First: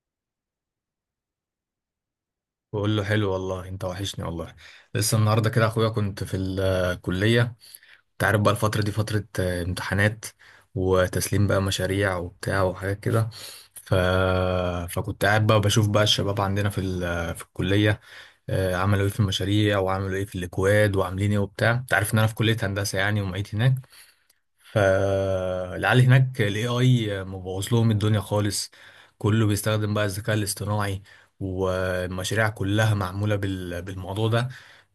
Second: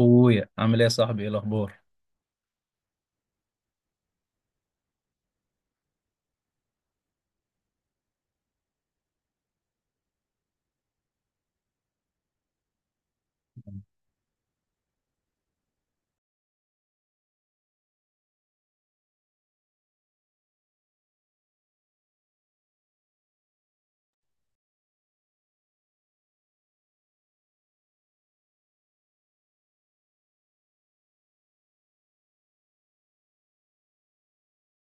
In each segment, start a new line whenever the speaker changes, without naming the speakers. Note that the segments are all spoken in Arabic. اخويا عامل ايه يا صاحبي؟ ايه الاخبار؟
بقول له حلو، والله انت وحشني والله. لسه النهارده كده اخويا كنت في الكليه. انت عارف بقى الفتره دي فتره امتحانات وتسليم بقى مشاريع وبتاع وحاجات كده. ف... فكنت قاعد بقى بشوف بقى الشباب عندنا في الكليه. عملوا ايه في المشاريع وعملوا ايه في الاكواد وعاملين ايه وبتاع. انت عارف ان انا في كليه هندسه يعني ومعيد هناك. فالعيال هناك ال AI مبوظ لهم الدنيا خالص. كله بيستخدم بقى الذكاء الاصطناعي، والمشاريع كلها معمولة بالموضوع ده.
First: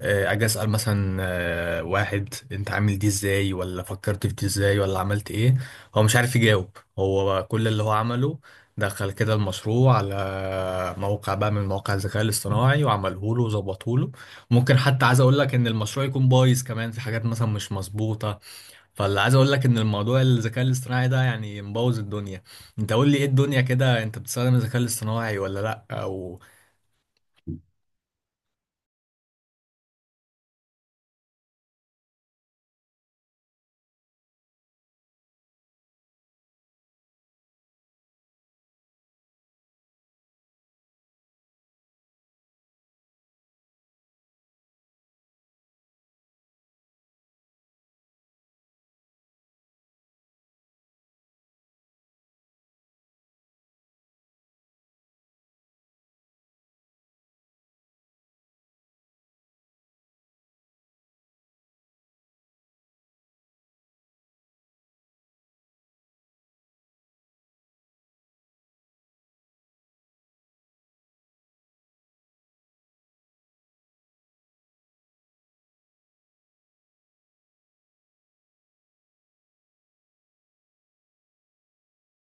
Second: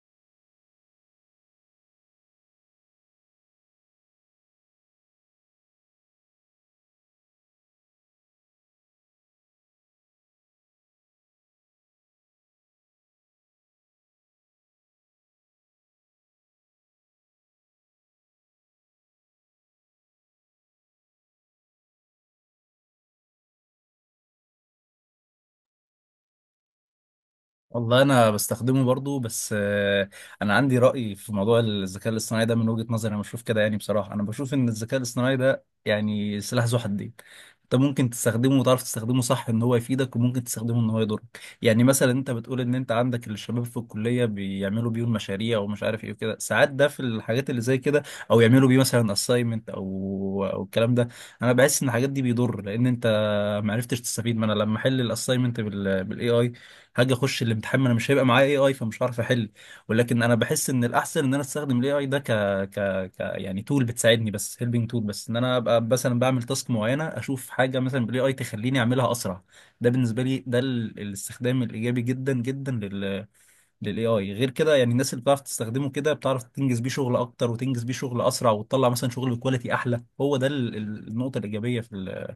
أجي أسأل مثلا، واحد، أنت عامل دي إزاي، ولا فكرت في دي إزاي، ولا عملت إيه. هو مش عارف يجاوب. هو كل اللي هو عمله دخل كده المشروع على موقع بقى من مواقع الذكاء الاصطناعي وعمله له وظبطه له. ممكن حتى عايز اقول لك ان المشروع يكون بايظ كمان في حاجات مثلا مش مظبوطة. فاللي عايز اقول لك ان الموضوع الذكاء الاصطناعي ده يعني مبوظ الدنيا. انت قول لي ايه الدنيا كده، انت بتستخدم الذكاء الاصطناعي ولا لا، او؟
والله انا بستخدمه برضو، بس انا عندي رأي في موضوع الذكاء الاصطناعي ده. من وجهة نظري انا بشوف كده، يعني بصراحة انا بشوف ان الذكاء الاصطناعي ده يعني سلاح ذو حدين. انت ممكن تستخدمه وتعرف تستخدمه صح ان هو يفيدك، وممكن تستخدمه ان هو يضرك. يعني مثلا انت بتقول ان انت عندك الشباب في الكلية بيعملوا بيه المشاريع ومش عارف ايه وكده، ساعات ده في الحاجات اللي زي كده، او يعملوا بيه مثلا اساينمنت او الكلام ده. انا بحس ان الحاجات دي بيضر، لان انت ما عرفتش تستفيد. ما انا لما احل الاساينمنت بالاي اي، هاجي اخش الامتحان ما انا مش هيبقى معايا اي اي، فمش هعرف احل. ولكن انا بحس ان الاحسن ان انا استخدم الاي اي ده ك... ك... ك يعني تول بتساعدني، بس هيلبنج تول، بس ان انا ابقى مثلا بعمل تاسك معينه، اشوف حاجه مثلا بالاي اي تخليني اعملها اسرع. ده بالنسبه لي ده الاستخدام الايجابي جدا جدا للاي اي. غير كده يعني الناس اللي بتعرف تستخدمه كده بتعرف تنجز بيه شغل اكتر، وتنجز بيه شغل اسرع، وتطلع مثلا شغل بكواليتي احلى. هو ده النقطه الايجابيه في ال...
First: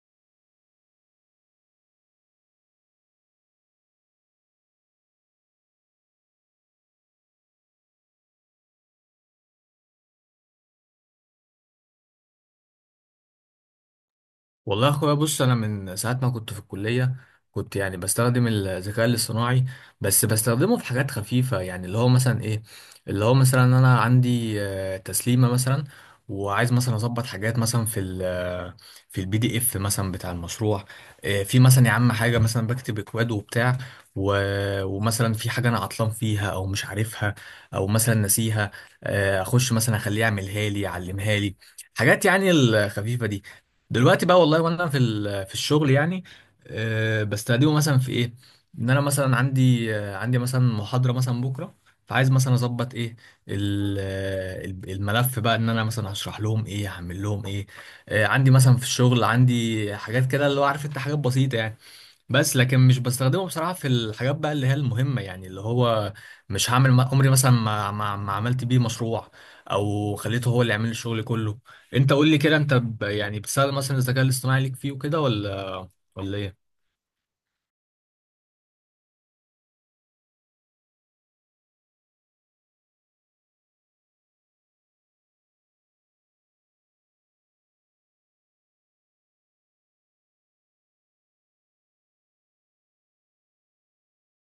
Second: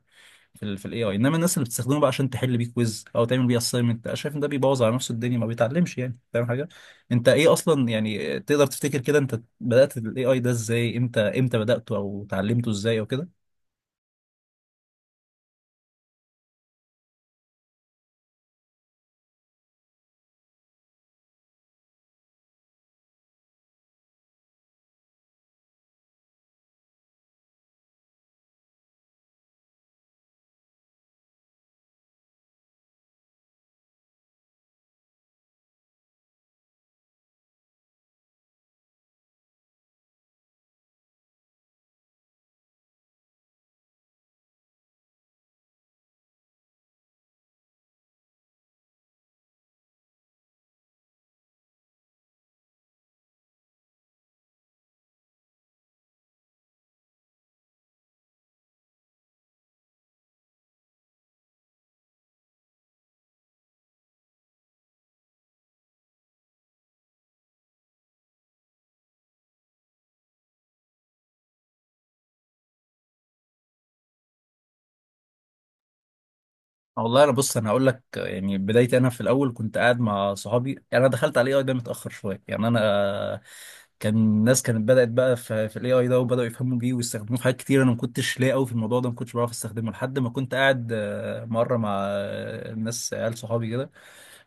في ال في الاي اي. انما الناس اللي بتستخدمه بقى عشان تحل بيه كويز او تعمل بيه اساينمنت، انا شايف ان ده بيبوظ على نفسه الدنيا، ما بيتعلمش يعني، فاهم حاجه؟ انت ايه اصلا يعني؟ تقدر تفتكر كده انت بدات الاي اي ده ازاي؟ امتى امتى بداته او اتعلمته ازاي او كده؟
والله يا اخويا بص، انا من ساعه ما كنت في الكليه كنت يعني بستخدم الذكاء الاصطناعي، بس بستخدمه في حاجات خفيفه، يعني اللي هو مثلا ايه. اللي هو مثلا انا عندي تسليمه مثلا، وعايز مثلا اظبط حاجات مثلا في ال آه، في البي دي اف مثلا بتاع المشروع. في مثلا يا عم حاجه مثلا بكتب اكواد وبتاع، ومثلا في حاجه انا عطلان فيها او مش عارفها او مثلا ناسيها. اخش مثلا اخليه يعملها لي يعلمها لي، حاجات يعني الخفيفه دي. دلوقتي بقى والله، وانا في الشغل يعني بستخدمه مثلا في ايه. ان انا مثلا عندي، عندي مثلا محاضره مثلا بكره، فعايز مثلا اظبط ايه، الملف بقى، ان انا مثلا هشرح لهم ايه هعمل لهم ايه. عندي مثلا في الشغل عندي حاجات كده اللي هو عارف انت، حاجات بسيطه يعني. بس لكن مش بستخدمه بصراحة في الحاجات بقى اللي هي المهمة، يعني اللي هو مش هعمل، عمري مثلا ما عملت بيه مشروع، او خليته هو اللي يعمل لي الشغل كله. انت قول لي كده، انت يعني بتستخدم مثلا الذكاء الاصطناعي ليك فيه وكده، ولا ايه؟
والله انا بص انا هقول لك يعني بدايتي، انا في الاول كنت قاعد مع صحابي. يعني انا دخلت على الاي اي ده متاخر شويه، يعني انا كان الناس كانت بدات بقى في الاي اي ده، وبداوا يفهموا بيه ويستخدموه في حاجات كتير. انا ما كنتش لاقي قوي في الموضوع ده، ما كنتش بعرف استخدمه لحد ما كنت قاعد مره مع ناس عيال صحابي كده.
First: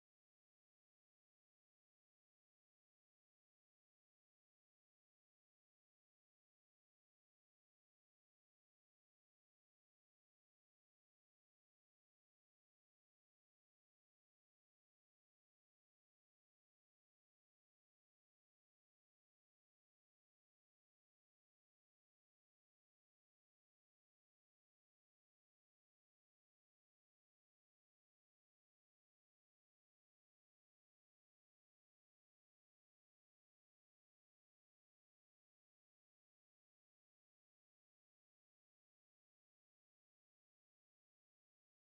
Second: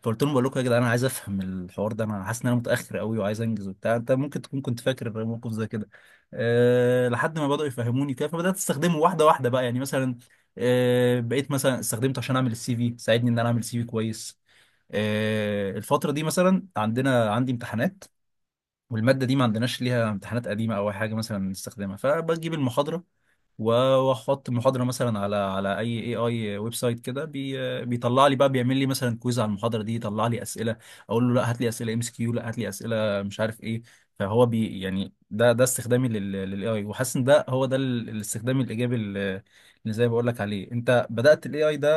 فقلت لهم بقول لكم يا جدعان، انا عايز افهم الحوار ده، انا حاسس ان انا متاخر قوي وعايز انجز وبتاع. انت ممكن تكون كنت فاكر موقف زي كده. أه، لحد ما بداوا يفهموني كده، فبدات استخدمه واحده واحده بقى، يعني مثلا أه بقيت مثلا استخدمته عشان اعمل السي في، ساعدني ان انا اعمل سي في كويس. أه، الفتره دي مثلا عندي امتحانات، والماده دي ما عندناش ليها امتحانات قديمه او أي حاجه مثلا نستخدمها، فبجيب المحاضره و- واحط المحاضره مثلا على اي اي اي ويب سايت كده، بيطلع لي بقى، بيعمل لي مثلا كويز على المحاضره دي، يطلع لي اسئله. اقول له لا، هات لي اسئله ام اس كيو، لا هات لي اسئله مش عارف ايه. فهو يعني ده استخدامي للاي اي، وحاسس ان ده هو الاستخدام الايجابي اللي زي ما بقول لك عليه. انت بدأت الاي اي ده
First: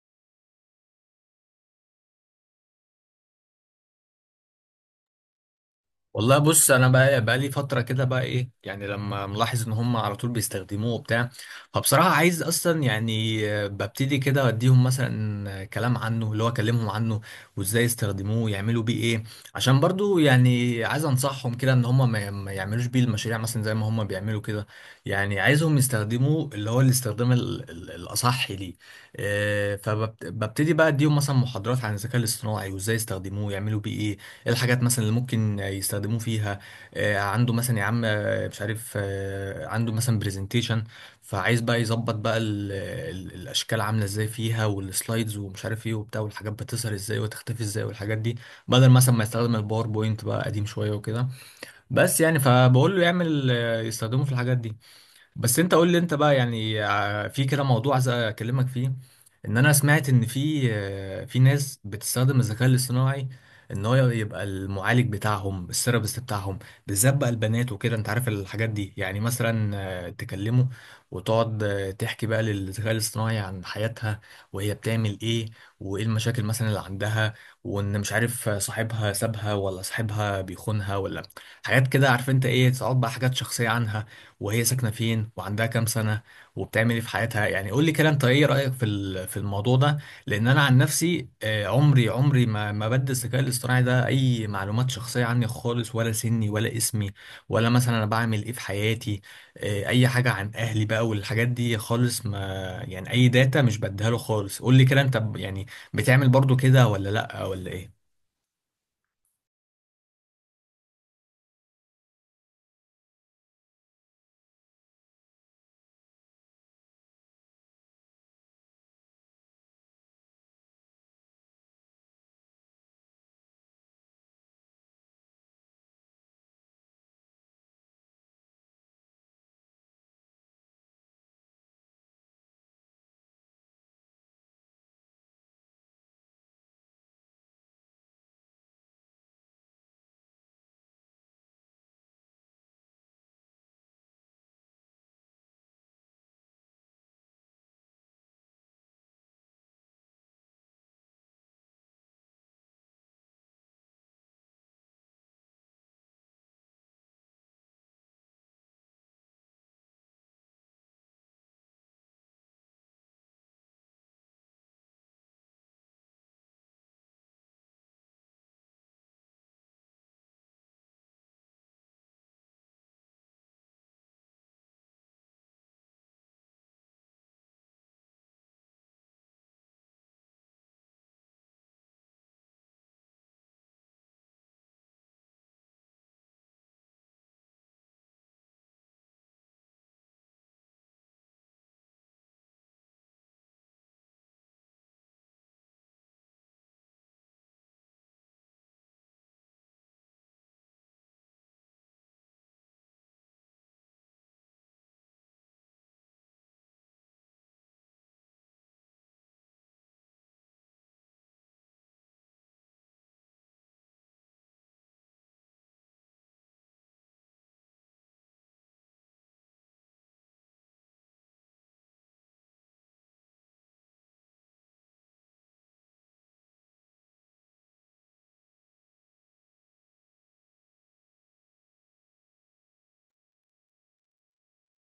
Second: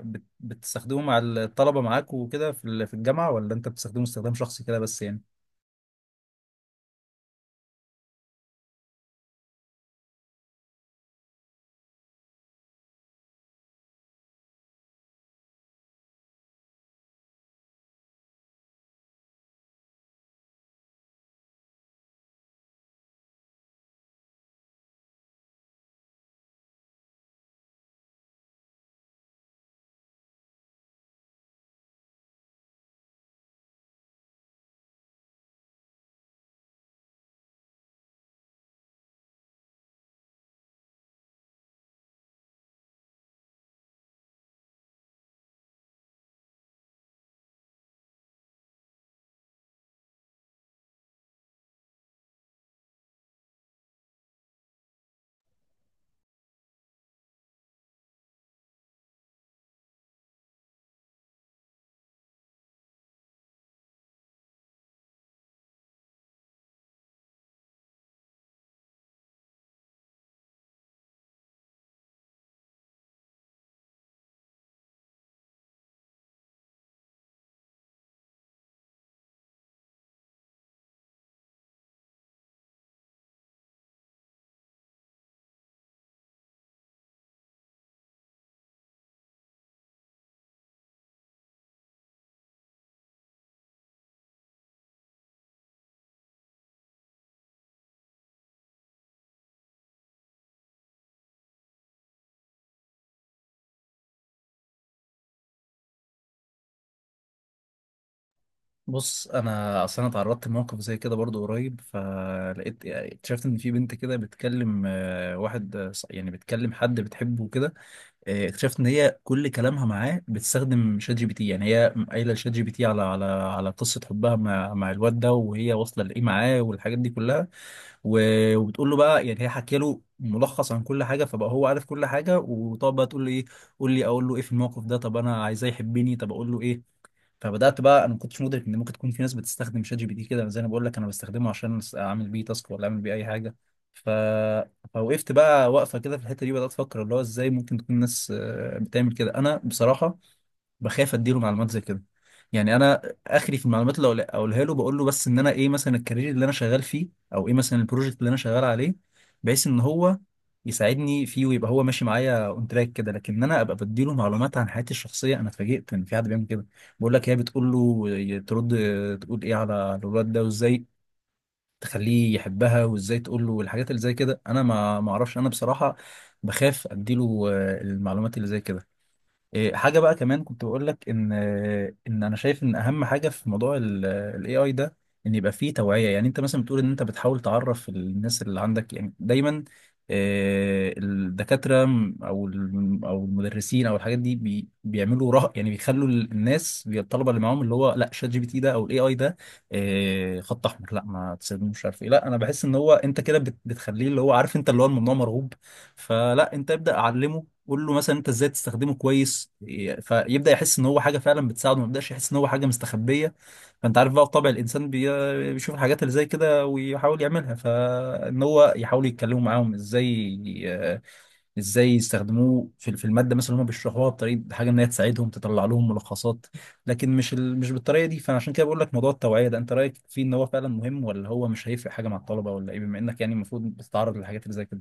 بتستخدمه مع الطلبه معاك وكده في الجامعه، ولا انت بتستخدمه استخدام شخصي كده بس يعني؟
والله بص، انا بقى لي فتره كده بقى ايه، يعني لما ملاحظ ان هم على طول بيستخدموه وبتاع. فبصراحه عايز اصلا يعني ببتدي كده اديهم مثلا كلام عنه، اللي هو اكلمهم عنه وازاي يستخدموه يعملوا بيه ايه، عشان برضو يعني عايز انصحهم كده ان هم ما يعملوش بيه المشاريع مثلا زي ما هم بيعملوا كده. يعني عايزهم يستخدموه اللي هو الاستخدام الاصح ليه. فببتدي بقى اديهم مثلا محاضرات عن الذكاء الاصطناعي وازاي يستخدموه يعملوا بيه ايه، ايه الحاجات مثلا اللي ممكن يستخدموه فيها. عنده مثلا يا عم، مش عارف، عنده مثلا برزنتيشن، فعايز بقى يظبط بقى ال ال الاشكال عامله ازاي فيها، والسلايدز ومش عارف ايه وبتاع، والحاجات بتظهر ازاي وتختفي ازاي والحاجات دي، بدل مثلا ما يستخدم الباوربوينت بقى قديم شويه وكده. بس يعني فبقول له يعمل، يستخدمه في الحاجات دي. بس انت قول لي، انت بقى يعني في كده موضوع عايز اكلمك فيه. ان انا سمعت ان في، في ناس بتستخدم الذكاء الاصطناعي ان هو يبقى المعالج بتاعهم، الثيرابيست بتاعهم، بالذات بقى البنات وكده، انت عارف الحاجات دي يعني، مثلا تكلمه، وتقعد تحكي بقى للذكاء الاصطناعي عن حياتها، وهي بتعمل ايه، وايه المشاكل مثلا اللي عندها، وان مش عارف صاحبها سابها ولا صاحبها بيخونها، ولا حاجات كده عارف انت ايه، تقعد بقى حاجات شخصية عنها، وهي ساكنة فين، وعندها كام سنة، وبتعمل ايه في حياتها. يعني قول لي كده، انت ايه رأيك في الموضوع ده؟ لان انا عن نفسي، عمري ما بدي الذكاء الاصطناعي ده اي معلومات شخصية عني خالص، ولا سني، ولا اسمي، ولا مثلا انا بعمل ايه في حياتي، اي حاجة عن اهلي بقى والحاجات دي خالص ما، يعني اي داتا مش بديها له خالص. قول لي كده، انت يعني بتعمل برضو كده ولا لا، ولا ايه؟
بص انا اصلا اتعرضت لموقف زي كده برضو قريب، فلقيت يعني اكتشفت ان في بنت كده بتكلم واحد، يعني بتكلم حد بتحبه كده. اكتشفت ان هي كل كلامها معاه بتستخدم شات جي بي تي. يعني هي قايله لشات جي بي تي على على قصه حبها مع الواد ده، وهي واصله لايه معاه، والحاجات دي كلها. وبتقول له بقى يعني، هي حكي له ملخص عن كل حاجه، فبقى هو عارف كل حاجه. وطب بقى تقول له ايه؟ قول لي اقول له ايه في الموقف ده؟ طب انا عايزاه يحبني، طب اقول له ايه؟ فبدات بقى، انا ما كنتش مدرك ان ممكن تكون في ناس بتستخدم شات جي بي تي كده. زي انا بقول لك انا بستخدمه عشان اعمل بيه تاسك ولا اعمل بيه اي حاجه. ف... فوقفت بقى واقفه كده في الحته دي، بدات افكر اللي هو ازاي ممكن تكون الناس بتعمل كده. انا بصراحه بخاف اديله معلومات زي كده. يعني انا اخري في المعلومات اقولها له، بقول له بس ان انا ايه، مثلا الكارير اللي انا شغال فيه، او ايه مثلا البروجكت اللي انا شغال عليه، بحيث ان هو يساعدني فيه، ويبقى هو ماشي معايا اون تراك كده. لكن انا ابقى بديله معلومات عن حياتي الشخصيه، انا اتفاجئت ان في حد بيعمل كده. بقول لك هي بتقول له ترد، تقول ايه على الولاد ده، وازاي تخليه يحبها، وازاي تقول له الحاجات اللي زي كده. انا ما اعرفش. انا بصراحه بخاف اديله المعلومات اللي زي كده. إيه، حاجة بقى كمان كنت بقول لك إن أنا شايف إن أهم حاجة في موضوع ال AI ده، إن يبقى فيه توعية. يعني أنت مثلا بتقول إن أنت بتحاول تعرف الناس اللي عندك يعني دايما. الدكاترة أو المدرسين أو الحاجات دي بيعملوا رهق، يعني بيخلوا الناس الطلبة اللي معاهم اللي هو لا، شات جي بي تي ده أو ال AI ده خط أحمر، لا ما تستخدموش، مش عارف إيه. لا، أنا بحس إن هو، أنت كده بتخليه اللي هو عارف أنت اللي هو الممنوع مرغوب. فلا، أنت ابدأ علمه. قول له مثلا انت ازاي تستخدمه كويس. فيبدا يحس ان هو حاجه فعلا بتساعده، ما يبداش يحس ان هو حاجه مستخبيه. فانت عارف بقى طبع الانسان بيشوف الحاجات اللي زي كده ويحاول يعملها. فان هو يحاولوا يتكلموا معاهم ازاي ازاي يستخدموه في الماده مثلا اللي هم بيشرحوها، بطريقه حاجه ان هي تساعدهم تطلع لهم ملخصات، لكن مش بالطريقه دي. فانا عشان كده بقول لك موضوع التوعيه ده، انت رايك فيه ان هو فعلا مهم، ولا هو مش هيفرق حاجه مع الطلبه، ولا ايه؟ بما انك يعني المفروض بتتعرض للحاجات اللي زي كده.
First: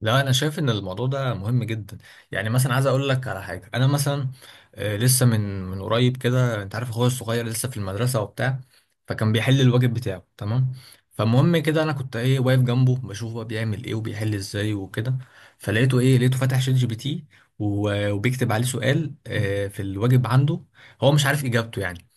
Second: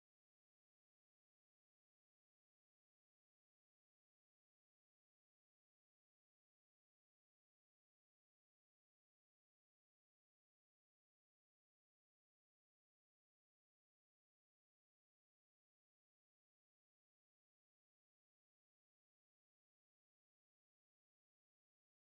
لا انا شايف ان الموضوع ده مهم جدا يعني مثلا عايز اقول لك على حاجه انا مثلا آه، لسه من من قريب كده انت عارف اخويا الصغير لسه في المدرسه وبتاع فكان بيحل الواجب بتاعه تمام فالمهم كده انا كنت ايه واقف جنبه بشوف هو بيعمل ايه وبيحل ازاي وكده فلقيته ايه لقيته فاتح شات جي بي تي و- وبيكتب عليه سؤال آه، في الواجب عنده هو مش عارف اجابته يعني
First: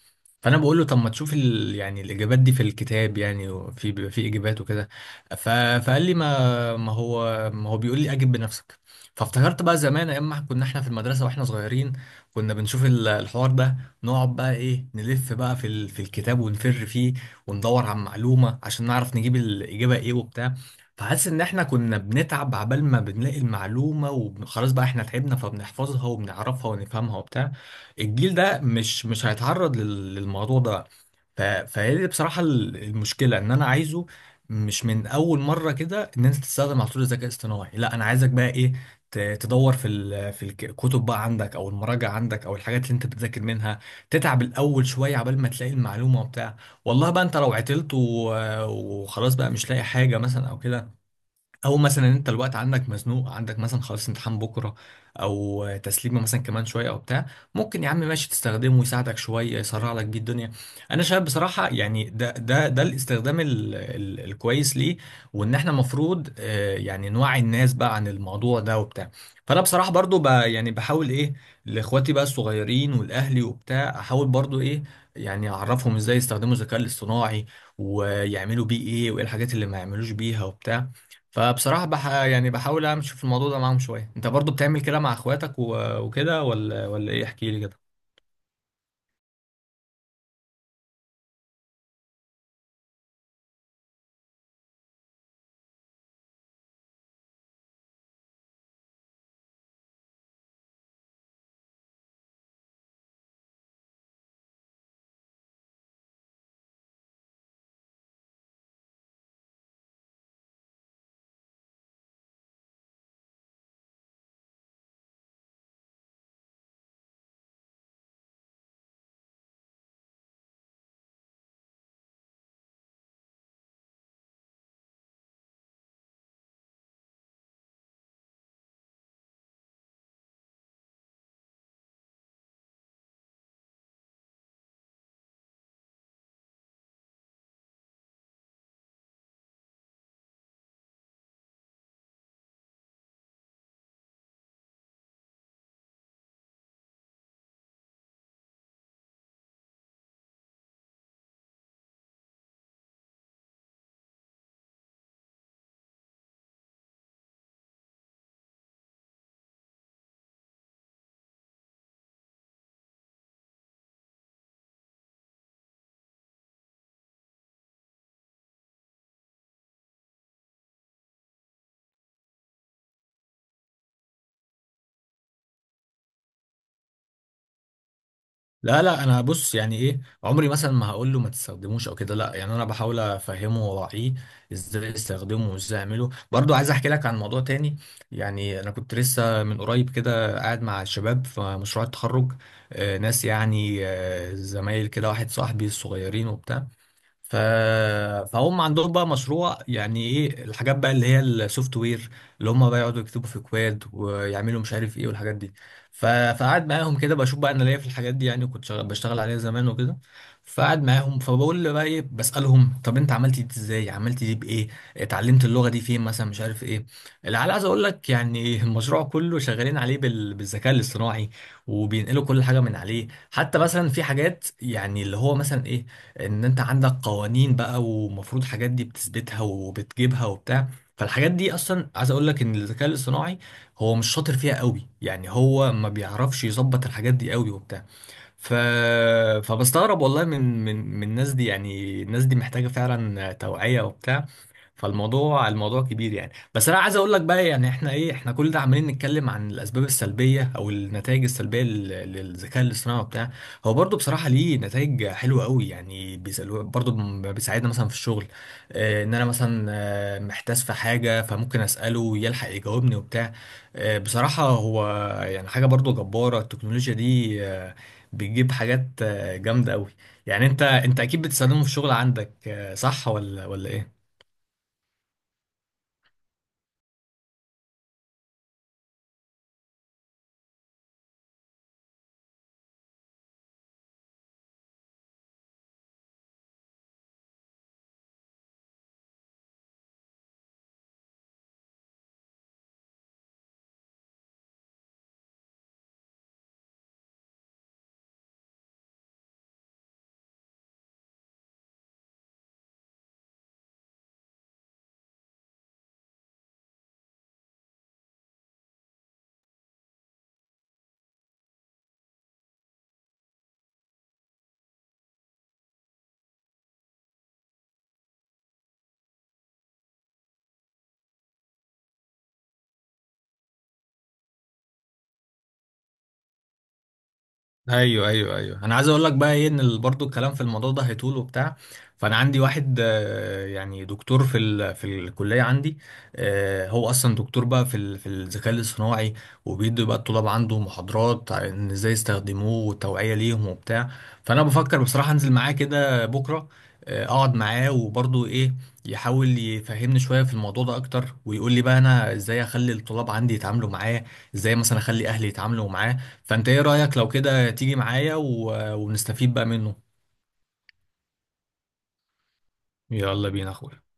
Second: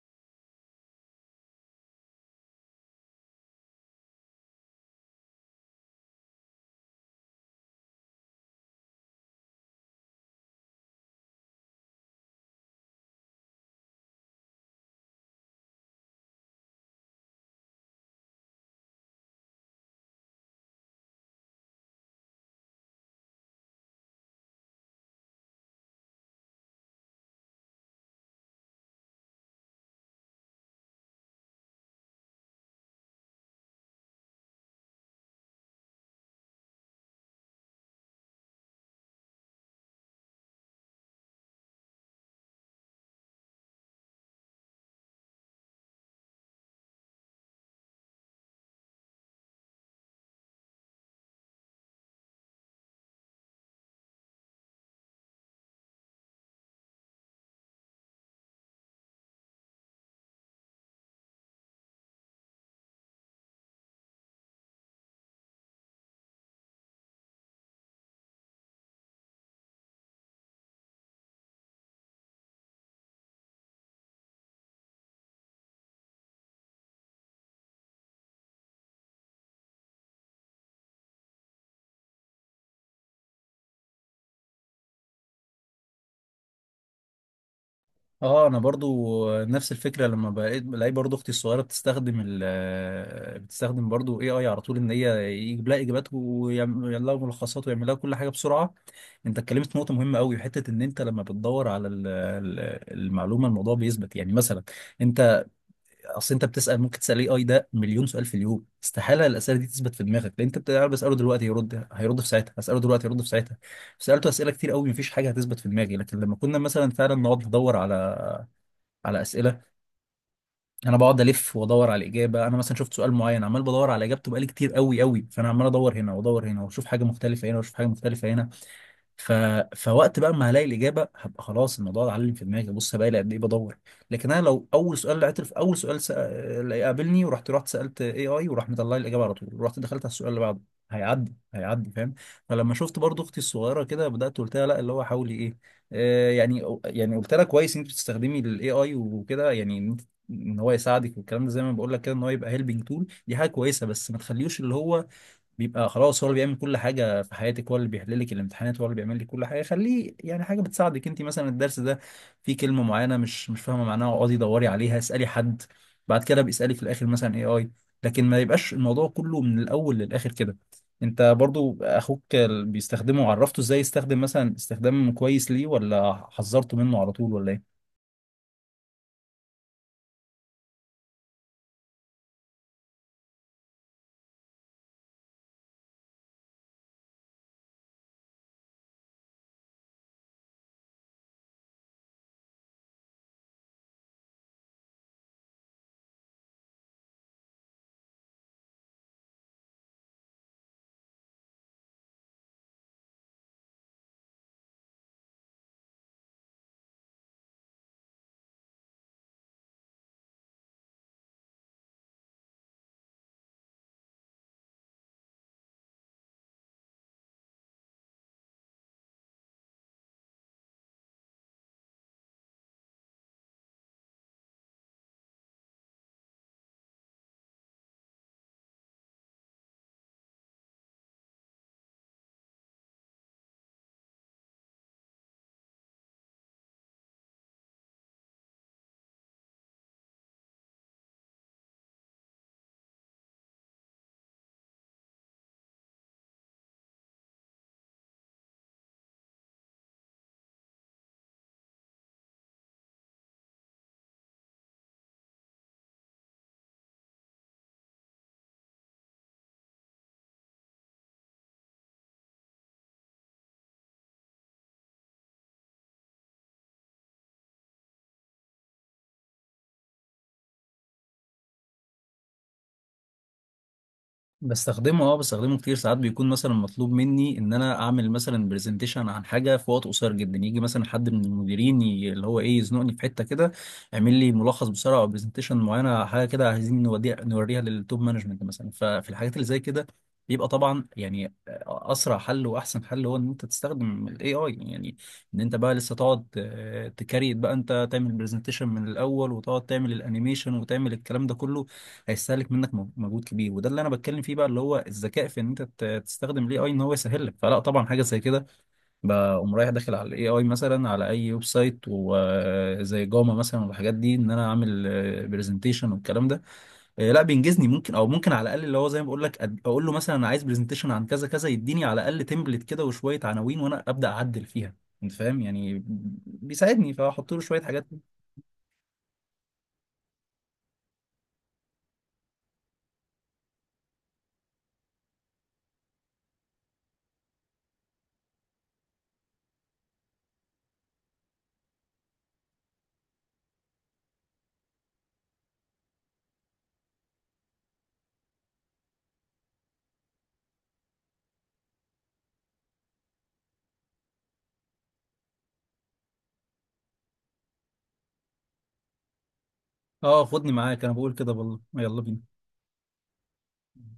فانا بقول له طب ما تشوف ال... يعني الاجابات دي في الكتاب يعني وفي بيبقى في اجابات وكده ف... فقال لي ما ما هو ما هو بيقول لي اجب بنفسك فافتكرت بقى زمان ايام ما كنا احنا في المدرسه واحنا صغيرين كنا بنشوف ال- الحوار ده نقعد بقى ايه نلف بقى في ال... في الكتاب ونفر فيه وندور على معلومه عشان نعرف نجيب الاجابه ايه وبتاع فحاسس ان احنا كنا بنتعب عبال ما بنلاقي المعلومه وخلاص بقى احنا تعبنا فبنحفظها وبنعرفها ونفهمها وبتاع الجيل ده مش مش هيتعرض لل- للموضوع ده ف... فهي دي بصراحة ال- المشكلة ان انا عايزه مش من اول مرة كده ان انت تستخدم على طول الذكاء الاصطناعي لا انا عايزك بقى ايه ت- تدور في ال... في الك- الكتب بقى عندك او المراجع عندك او الحاجات اللي انت بتذاكر منها تتعب الاول شوية عبال ما تلاقي المعلومة وبتاع والله بقى انت لو عطلت و... وخلاص بقى مش لاقي حاجة مثلا او كده او مثلا انت الوقت عندك مزنوق عندك مثلا خلاص امتحان بكره او تسليمه مثلا كمان شويه او بتاع ممكن يا عم ماشي تستخدمه يساعدك شويه يسرع لك بيه الدنيا انا شايف بصراحه يعني ده ده ده الاستخدام ال ال الكويس ليه وان احنا المفروض يعني نوعي الناس بقى عن الموضوع ده وبتاع فانا بصراحه برضو ب يعني بحاول ايه لاخواتي بقى الصغيرين والاهلي وبتاع احاول برضو ايه يعني اعرفهم ازاي يستخدموا الذكاء الاصطناعي ويعملوا بيه ايه وايه الحاجات اللي ما يعملوش بيها وبتاع فبصراحة بح يعني بحاول امشي في الموضوع ده معاهم شوية انت برضو بتعمل كده مع اخواتك و- وكده ولا ولا ايه احكي لي كده
اه، انا برضو نفس الفكره، لما بقيت بلاقي برضو اختي الصغيره بتستخدم برضو اي اي على طول، ان هي يجيب لها اجابات، ويعمل لها ملخصات، ويعمل لها كل حاجه بسرعه. انت اتكلمت في نقطه مهمه قوي، حته ان انت لما بتدور على المعلومه، الموضوع بيثبت. يعني مثلا انت، اصل انت بتسال، ممكن تسال اي اي ده مليون سؤال في اليوم. استحاله الاسئله دي تثبت في دماغك، لان انت بتعرف بساله دلوقتي هيرد في ساعتها، اساله دلوقتي هيرد في ساعتها، سالته اسئله كتير قوي، مفيش حاجه هتثبت في دماغي. لكن لما كنا مثلا فعلا نقعد ندور على على اسئله، انا بقعد الف وادور على الاجابه. انا مثلا شفت سؤال معين عمال بدور على اجابته بقالي كتير قوي قوي، فانا عمال ادور هنا وادور هنا، واشوف حاجه مختلفه هنا، واشوف حاجه مختلفه هنا. ف... فوقت بقى ما هلاقي الاجابه، هبقى خلاص الموضوع اتعلم في دماغي، بص بقى قد ايه بدور. لكن انا لو اول سؤال لقيته، في اول سؤال اللي قابلني، رحت سالت اي اي، وراح مطلع لي الاجابه على طول، ورحت دخلت على السؤال اللي بعده، هيعدي فاهم. فلما شفت برضو اختي الصغيره كده، بدات قلت لها لا، اللي هو حاولي ايه. آه، يعني قلت لها كويس ان انت بتستخدمي الاي اي وكده، يعني إن هو يساعدك، والكلام ده زي ما بقول لك كده، ان هو يبقى هيلبنج تول، دي حاجه كويسه. بس ما تخليوش اللي هو بيبقى خلاص هو اللي بيعمل كل حاجة في حياتك، هو اللي بيحل لك الامتحانات، هو اللي بيعمل لك كل حاجة. خليه يعني حاجة بتساعدك. انت مثلا الدرس ده فيه كلمة معينة مش فاهمة معناها، اقعدي دوري عليها، اسألي حد، بعد كده بيسألك في الآخر مثلا اي اي. لكن ما يبقاش الموضوع كله من الأول للآخر كده. انت برضو اخوك بيستخدمه، عرفته ازاي يستخدم مثلا استخدام كويس ليه، ولا حذرته منه على طول، ولا ايه؟
لا لا، انا بص، يعني ايه، عمري مثلا ما هقول له ما تستخدموش او كده. لا، يعني انا بحاول افهمه واوعيه ازاي استخدمه وازاي اعمله. برضو عايز احكي لك عن موضوع تاني. يعني انا كنت لسه من قريب كده قاعد مع الشباب في مشروع التخرج، ناس يعني زمايل كده، واحد صاحبي الصغيرين وبتاع. ف... فهم عندهم بقى مشروع، يعني ايه الحاجات بقى اللي هي السوفت وير، اللي هم بقى يقعدوا يكتبوا في كواد ويعملوا مش عارف ايه والحاجات دي. فقعد معاهم كده بشوف بقى، انا ليا في الحاجات دي يعني، كنت بشتغل عليها زمان وكده. فقعد معاهم فبقول له بقى ايه، بسألهم طب انت عملت دي ازاي، عملت دي بايه، اتعلمت اللغة دي فين مثلا، مش عارف ايه. اللي عايز اقول لك يعني المشروع كله شغالين عليه بالذكاء الاصطناعي، وبينقلوا كل حاجة من عليه. حتى مثلا في حاجات يعني اللي هو مثلا ايه، ان انت عندك قوانين بقى ومفروض حاجات دي بتثبتها وبتجيبها وبتاع، فالحاجات دي اصلا عايز اقول لك ان الذكاء الاصطناعي هو مش شاطر فيها قوي يعني، هو ما بيعرفش يظبط الحاجات دي قوي وبتاع. ف... فبستغرب والله من الناس دي، يعني الناس دي محتاجة فعلا توعية وبتاع. فالموضوع كبير يعني. بس انا عايز اقول لك بقى يعني احنا ايه، احنا كل ده عمالين نتكلم عن الاسباب السلبيه او النتائج السلبيه للذكاء الاصطناعي وبتاع. هو برضو بصراحه ليه نتائج حلوه قوي يعني، بيسألوا برضو بيساعدنا مثلا في الشغل. ان انا مثلا محتاس في حاجه فممكن اساله يلحق يجاوبني وبتاع. بصراحه هو يعني حاجه برضو جباره، التكنولوجيا دي بتجيب حاجات جامده قوي. يعني انت اكيد بتستخدمه في الشغل عندك، صح ولا ولا ايه؟
بستخدمه، اه بستخدمه كتير. ساعات بيكون مثلا مطلوب مني ان انا اعمل مثلا برزنتيشن عن حاجه في وقت قصير جدا، يجي مثلا حد من المديرين اللي هو ايه يزنقني في حته كده، اعمل لي ملخص بسرعه، او برزنتيشن معينه، حاجه كده عايزين نوديها نوريها للتوب مانجمنت مثلا. ففي الحاجات اللي زي كده بيبقى طبعا يعني اسرع حل واحسن حل هو ان انت تستخدم الاي اي يعني. ان انت بقى لسه تقعد تكريت بقى، انت تعمل برزنتيشن من الاول، وتقعد تعمل الانيميشن، وتعمل الكلام ده كله، هيستهلك منك مجهود كبير. وده اللي انا بتكلم فيه بقى، اللي هو الذكاء في ان انت تستخدم الاي اي ان هو يسهل لك. فلا طبعا، حاجه زي كده بقوم رايح داخل على الاي اي، مثلا على اي ويب سايت وزي جاما مثلا والحاجات دي، ان انا اعمل برزنتيشن والكلام ده. لا بينجزني ممكن، او ممكن على الاقل اللي هو زي ما بقول لك اقول له مثلا انا عايز برزنتيشن عن كذا كذا، يديني على الاقل تمبلت كده وشويه عناوين، وانا ابدا اعدل فيها. انت فاهم يعني؟ بيساعدني، فاحط له شويه حاجات.
ايوه ايوه ايوه، انا عايز اقول لك بقى ايه ان برضو الكلام في الموضوع ده هيطول وبتاع. فانا عندي واحد يعني دكتور في الكليه عندي، هو اصلا دكتور بقى في الذكاء الاصطناعي، وبيدي بقى الطلاب عنده محاضرات عن ازاي يستخدموه والتوعيه ليهم وبتاع. فانا بفكر بصراحه انزل معاه كده بكره، اقعد معاه وبرضو ايه، يحاول يفهمني شويه في الموضوع ده اكتر، ويقول لي بقى انا ازاي اخلي الطلاب عندي يتعاملوا معاه، ازاي مثلا اخلي اهلي يتعاملوا معاه. فانت ايه رأيك لو كده تيجي معايا ونستفيد بقى منه؟
اه، خدني معاك، انا بقول كده والله، يلا بينا.
يلا بينا يا اخويا.